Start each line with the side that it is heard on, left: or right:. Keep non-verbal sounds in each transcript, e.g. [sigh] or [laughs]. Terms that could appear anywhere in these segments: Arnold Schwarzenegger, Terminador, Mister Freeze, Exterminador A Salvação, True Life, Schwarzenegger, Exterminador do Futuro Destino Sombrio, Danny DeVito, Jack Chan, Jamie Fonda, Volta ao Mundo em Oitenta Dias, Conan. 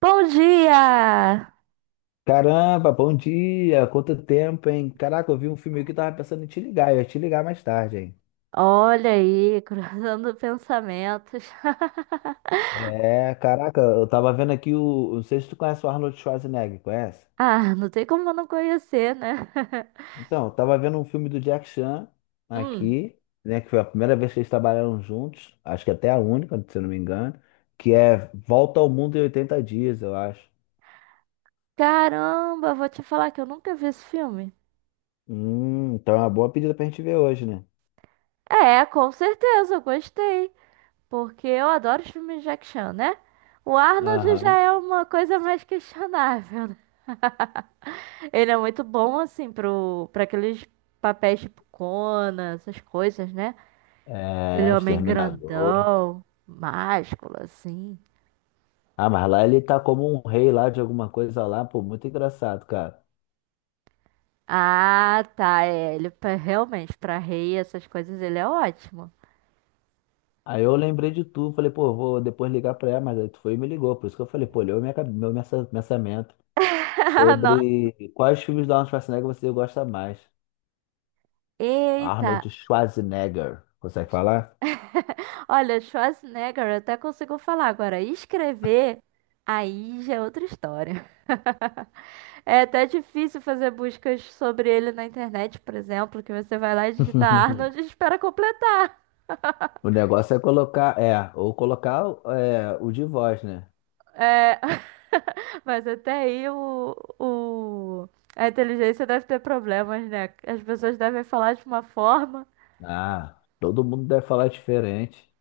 right: Bom dia!
left: Caramba, bom dia! Quanto tempo, hein? Caraca, eu vi um filme aqui que tava pensando em te ligar, eu ia te ligar mais tarde, hein?
right: Olha aí, cruzando pensamentos. [laughs]
left: É, caraca, eu tava vendo aqui o. Não sei se tu conhece o Arnold Schwarzenegger, conhece?
right: Ah, não tem como eu não conhecer, né? [laughs]
left: Então, eu tava vendo um filme do Jack Chan
right: Hum.
left: aqui, né? Que foi a primeira vez que eles trabalharam juntos, acho que até a única, se eu não me engano, que é Volta ao Mundo em Oitenta Dias, eu acho.
right: Caramba, vou te falar que eu nunca vi esse filme.
left: Então é uma boa pedida pra gente ver hoje, né?
right: É, com certeza, eu gostei. Porque eu adoro os filmes de action, né? O Arnold já
left: Aham.
right: é uma coisa mais questionável, né? Ele é muito bom, assim, pra aqueles papéis tipo Conan, essas coisas, né? Aquele
left: É,
right: homem
left: Exterminador.
right: grandão, másculo, assim.
left: Ah, mas lá ele tá como um rei lá de alguma coisa lá, pô, muito engraçado, cara.
right: Ah, tá, é, ele realmente, pra rei, essas coisas, ele é ótimo.
left: Aí eu lembrei de tu, falei, pô, vou depois ligar pra ela, mas aí tu foi e me ligou, por isso que eu falei, pô, leu minha, pensamento
right: [laughs] Nossa,
left: sobre quais filmes do Arnold Schwarzenegger você gosta mais.
right: eita.
left: Arnold Schwarzenegger, consegue falar?
right: Olha, Schwarzenegger, eu até consigo falar agora. Escrever, aí já é outra história. [laughs] É até difícil fazer buscas sobre ele na internet, por exemplo, que você vai lá e digita
left: [laughs]
right: Arnold e espera completar.
left: O negócio é colocar, é, ou colocar é, o de voz, né?
right: É, [laughs] mas até aí a inteligência deve ter problemas, né? As pessoas devem falar de uma forma.
left: Ah, todo mundo deve falar diferente.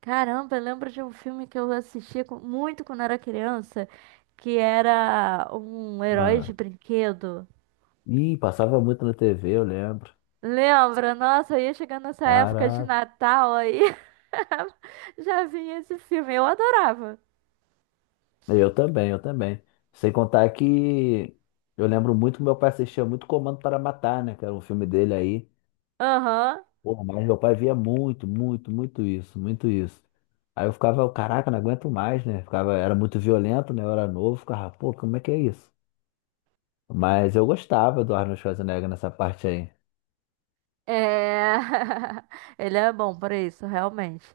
right: Caramba, eu lembro de um filme que eu assistia muito quando era criança, que era um herói de
left: Ah.
right: brinquedo.
left: Ih, passava muito na TV, eu lembro.
right: Lembra? Nossa, eu ia chegando nessa época de
left: Caraca.
right: Natal aí, [laughs] já vinha esse filme, eu adorava.
left: Eu também, eu também. Sem contar que eu lembro muito que meu pai assistia muito Comando para Matar, né? Que era um filme dele aí.
right: Aham,
left: Pô, mas meu pai via muito, muito, muito isso, muito isso. Aí eu ficava, caraca, não aguento mais, né? Ficava, era muito violento, né? Eu era novo, ficava, pô, como é que é isso? Mas eu gostava do Arnold Schwarzenegger nessa parte aí.
right: é... [laughs] Ele é bom para isso, realmente.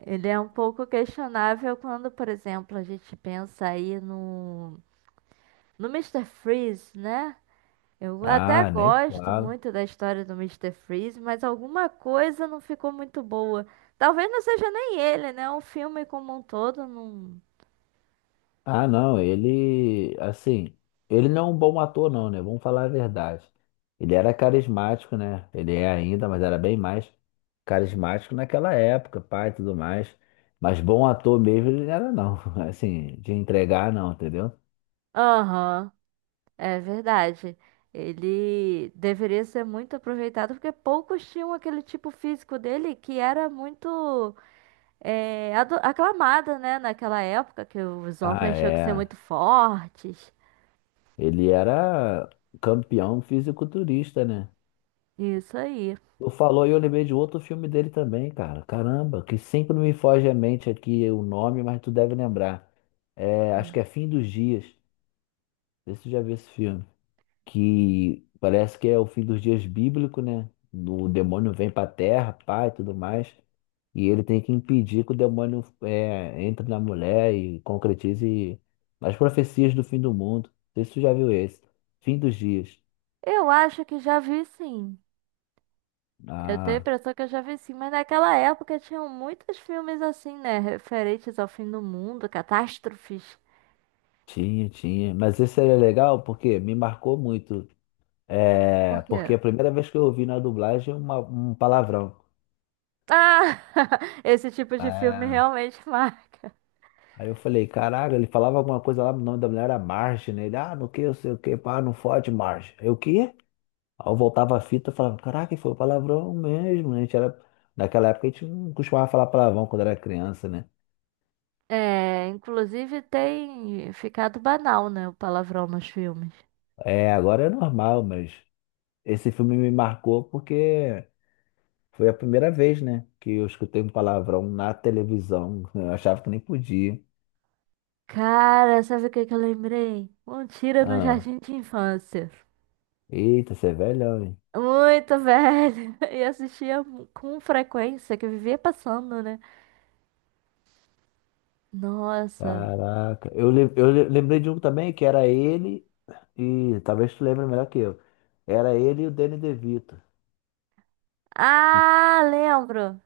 right: Ele é um pouco questionável quando, por exemplo, a gente pensa aí no Mister Freeze, né? Eu até
left: Ah, nem
right: gosto
left: fala.
right: muito da história do Mister Freeze, mas alguma coisa não ficou muito boa. Talvez não seja nem ele, né? O filme como um todo não.
left: Ah, não, ele, assim, ele não é um bom ator, não, né? Vamos falar a verdade. Ele era carismático, né? Ele é ainda, mas era bem mais carismático naquela época, pai, e tudo mais. Mas bom ator mesmo ele não era, não. [laughs] Assim, de entregar, não, entendeu?
right: Aham, é verdade. Ele deveria ser muito aproveitado, porque poucos tinham aquele tipo físico dele que era muito aclamada, né? Naquela época, que os
left: Ah,
right: homens tinham que ser
left: é.
right: muito fortes.
left: Ele era campeão fisiculturista, né?
right: Isso aí.
left: Tu falou e eu lembrei de outro filme dele também, cara. Caramba, que sempre me foge à mente aqui o nome, mas tu deve lembrar. É, acho que
right: Hum.
left: é Fim dos Dias. Não sei se você já viu esse filme. Que parece que é o fim dos dias bíblico, né? O demônio vem pra terra, pai, tudo mais. E ele tem que impedir que o demônio entre na mulher e concretize as profecias do fim do mundo. Não sei se você já viu esse. Fim dos dias.
right: Eu acho que já vi sim. Eu tenho a
left: Ah,
right: impressão que eu já vi sim, mas naquela época tinham muitos filmes assim, né? Referentes ao fim do mundo, catástrofes.
left: tinha, tinha. Mas esse era legal porque me marcou muito. É,
right: Por
left: porque
right: quê?
left: a primeira vez que eu ouvi na dublagem uma, um palavrão.
right: Ah! [laughs] Esse tipo de filme
left: É.
right: realmente [laughs] marca.
left: Aí eu falei, caraca, ele falava alguma coisa lá, o nome da mulher era Marge, né? Ele, ah, no que, eu sei o que, pá, não fode, Marge. Eu, o quê? Aí eu voltava a fita, e falava, caraca, ele falou palavrão mesmo, né? A gente era, naquela época a gente não costumava falar palavrão quando era criança, né?
right: É, inclusive tem ficado banal, né? O palavrão nos filmes.
left: É, agora é normal, mas esse filme me marcou porque foi a primeira vez, né, que eu escutei um palavrão na televisão. Eu achava que nem podia.
right: Cara, sabe o que que eu lembrei? Um tiro no
left: Ah,
right: jardim de infância.
left: eita, você é velhão, hein?
right: Muito velho. [laughs] E assistia com frequência, que eu vivia passando, né? Nossa.
left: Caraca. Eu lembrei de um também que era ele. E talvez tu lembre melhor que eu. Era ele e o Danny DeVito. Que-
right: Ah, lembro.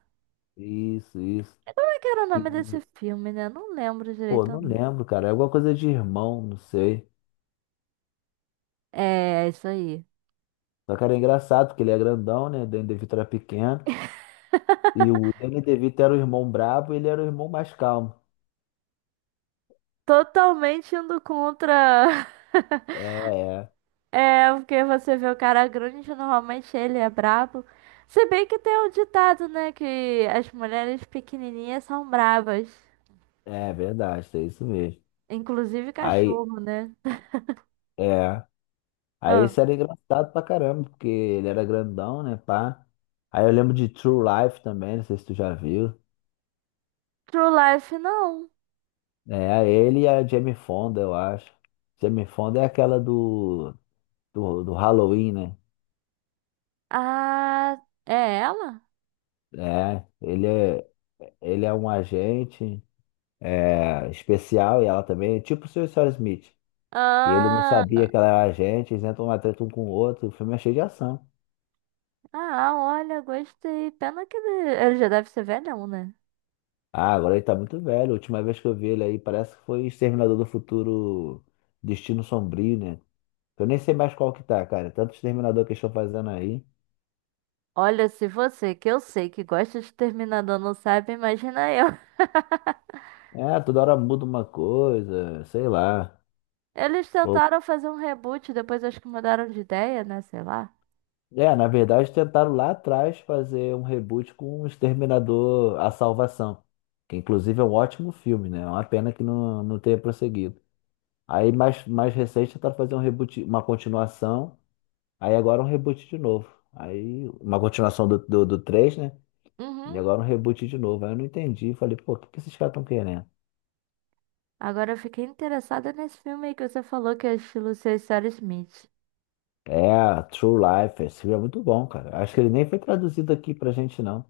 left: Isso, isso.
right: Que era o
left: E,
right: nome desse filme, né? Não lembro
left: pô,
right: direito,
left: não
right: não.
left: lembro, cara. É alguma coisa de irmão, não sei.
right: É, é isso aí.
left: Só que era engraçado, porque ele é grandão, né? O Danny DeVito era pequeno. E o Danny DeVito era o irmão brabo e ele era o irmão mais calmo.
right: Totalmente indo contra.
left: É,
right: [laughs]
left: é.
right: É, porque você vê o cara grande, normalmente ele é brabo. Se bem que tem um ditado, né? Que as mulheres pequenininhas são bravas.
left: É verdade, é isso mesmo.
right: Inclusive
left: Aí,
right: cachorro, né?
left: é. Aí
right: Ah,
left: esse era engraçado pra caramba, porque ele era grandão, né, pá? Aí eu lembro de True Life também, não sei se tu já viu.
right: True Life, não.
left: É, ele e a Jamie Fonda, eu acho. Jamie Fonda é aquela do Halloween, né?
right: Ah, é ela?
left: É, ele é um agente especial e ela também, tipo o Sr. Smith. E ele não
right: Ah,
left: sabia que ela era agente, eles entram uma treta um com o outro, o filme é cheio de ação.
right: ah, olha, gostei. Pena que ele já deve ser velhão, né?
left: Ah, agora ele tá muito velho. A última vez que eu vi ele aí, parece que foi Exterminador do Futuro Destino Sombrio, né? Eu nem sei mais qual que tá, cara. Tanto Exterminador que eles estão fazendo aí.
right: Olha, se você, que eu sei que gosta de Terminador, não sabe, imagina eu. [laughs]
left: É, toda hora muda uma coisa, sei lá.
right: Eles
left: Ou-
right: tentaram fazer um reboot, depois acho que mudaram de ideia, né? Sei lá.
left: É, na verdade tentaram lá atrás fazer um reboot com o Exterminador A Salvação, que inclusive é um ótimo filme, né? É uma pena que não tenha prosseguido. Aí mais recente tentaram fazer um reboot, uma continuação, aí agora um reboot de novo. Aí uma continuação do 3, né? E
right: Uhum.
left: agora um reboot de novo. Aí eu não entendi, falei, pô, o que que esses caras estão querendo?
right: Agora eu fiquei interessada nesse filme aí que você falou que é estilo Sr. Sarah Smith.
left: É, True Life, esse filme é muito bom, cara. Acho que ele nem foi traduzido aqui pra gente, não.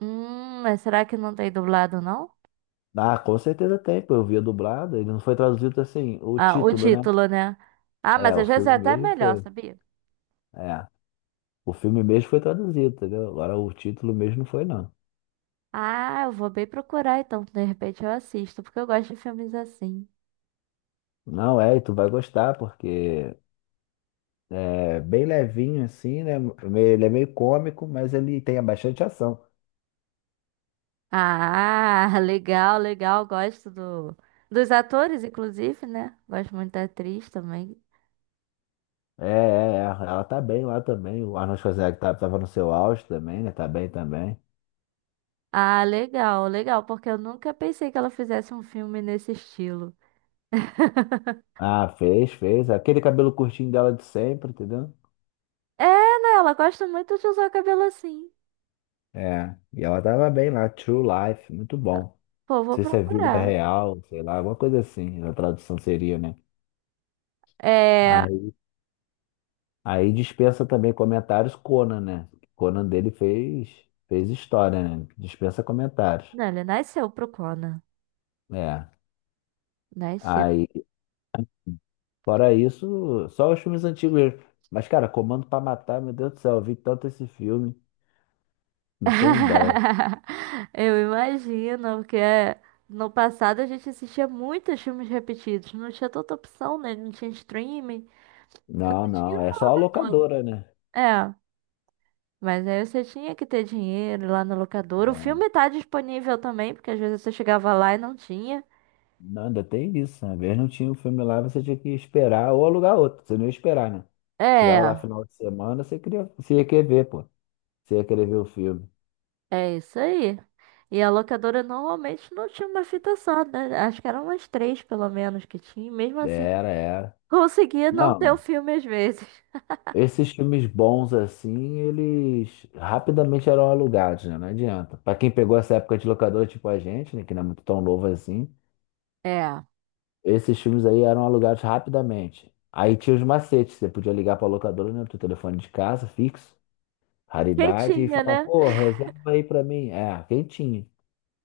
right: Mas será que não tem dublado, não?
left: Ah, com certeza tem, pô. Eu via dublada. Ele não foi traduzido assim, o
right: Ah, o
left: título, né?
right: título, né? Ah, mas
left: É, o
right: às vezes é
left: filme
right: até
left: mesmo
right: melhor,
left: foi.
right: sabia?
left: É, o filme mesmo foi traduzido, entendeu? Agora o título mesmo não foi, não.
right: Ah, eu vou bem procurar então, de repente eu assisto, porque eu gosto de filmes assim.
left: Não, é, e tu vai gostar, porque é bem levinho assim, né? Ele é meio cômico, mas ele tem bastante ação.
right: Ah, [laughs] legal, legal. Gosto dos atores, inclusive, né? Gosto muito da atriz também.
left: É, é, é. Ela tá bem lá também. O Arnold Schwarzenegger tava no seu auge também, né? Tá bem também.
right: Ah, legal, legal, porque eu nunca pensei que ela fizesse um filme nesse estilo. [laughs]
left: Ah, fez, fez. Aquele cabelo curtinho dela de sempre, entendeu?
right: É, né? Ela gosta muito de usar o cabelo assim.
left: É, e ela tava bem lá, True Life, muito bom. Não
right: Pô, vou
left: sei se é vida
right: procurar.
left: real, sei lá, alguma coisa assim, a tradução seria, né?
right: É.
left: Aí, aí dispensa também comentários Conan, né? Conan dele fez história, né? Dispensa comentários.
right: Não, ele nasceu pro Conan.
left: É.
right: Nasceu.
left: Aí, fora isso, só os filmes antigos mesmo. Mas, cara, Comando pra Matar, meu Deus do céu, eu vi tanto esse filme, não tem ideia.
right: [laughs] Eu imagino, porque no passado a gente assistia muitos filmes repetidos. Não tinha tanta opção, né? Não tinha streaming.
left: Não,
right: Porque tinha
left: não, é
right: uma
left: só a
right: locadora.
left: locadora, né?
right: É, mas aí você tinha que ter dinheiro lá na locadora. O
left: É.
right: filme tá disponível também, porque às vezes você chegava lá e não tinha.
left: Não, ainda tem isso. Uma vez não tinha um filme lá, você tinha que esperar ou alugar outro. Você não ia esperar, né? Chegava lá
right: É,
left: final de semana, você queria, você ia querer ver, pô. Você ia querer ver o filme.
right: é isso aí. E a locadora normalmente não tinha uma fita só, né? Acho que eram umas três, pelo menos, que tinha. E mesmo assim,
left: Era, era.
right: conseguia não ter o
left: Não,
right: filme às vezes.
left: esses filmes bons assim, eles rapidamente eram alugados, né? Não adianta. Pra quem pegou essa época de locador, tipo a gente, né? Que não é muito tão novo assim,
right: É.
left: esses filmes aí eram alugados rapidamente. Aí tinha os macetes, você podia ligar pra locadora, né? Do teu telefone de casa, fixo.
right: Quem
left: Raridade e
right: tinha,
left: falar,
right: né?
left: pô, reserva aí pra mim. É, quem tinha?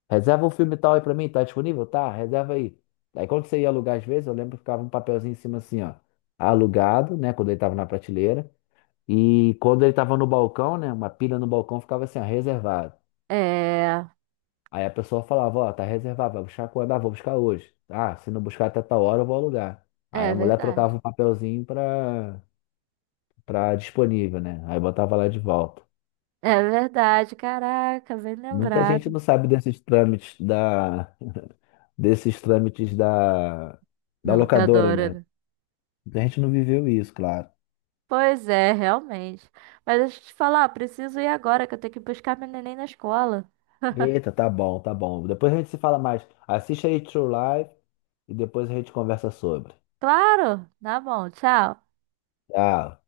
left: Reserva um filme tal aí pra mim, tá disponível? Tá, reserva aí. Aí quando você ia alugar às vezes, eu lembro que ficava um papelzinho em cima assim, ó. Alugado, né, quando ele tava na prateleira. E quando ele tava no balcão, né, uma pilha no balcão ficava assim, ó, reservado.
right: É,
left: Aí a pessoa falava, ó, tá reservado, vai buscar quando? Ah, vou buscar hoje. Ah, se não buscar até tal hora, eu vou alugar. Aí
right: é
left: a mulher
right: verdade.
left: trocava o papelzinho pra disponível, né? Aí botava lá de volta.
right: É verdade, caraca, bem
left: Muita gente
right: lembrado.
left: não sabe desses trâmites da
right: Na
left: locadora,
right: locadora,
left: né?
right: né?
left: Muita gente não viveu isso, claro.
right: Pois é, realmente. Mas deixa eu te falar, preciso ir agora que eu tenho que buscar meu neném na escola.
left: Eita, tá bom, tá bom. Depois a gente se fala mais. Assiste aí True Life e depois a gente conversa sobre.
right: Claro! Tá bom, tchau.
left: Tchau.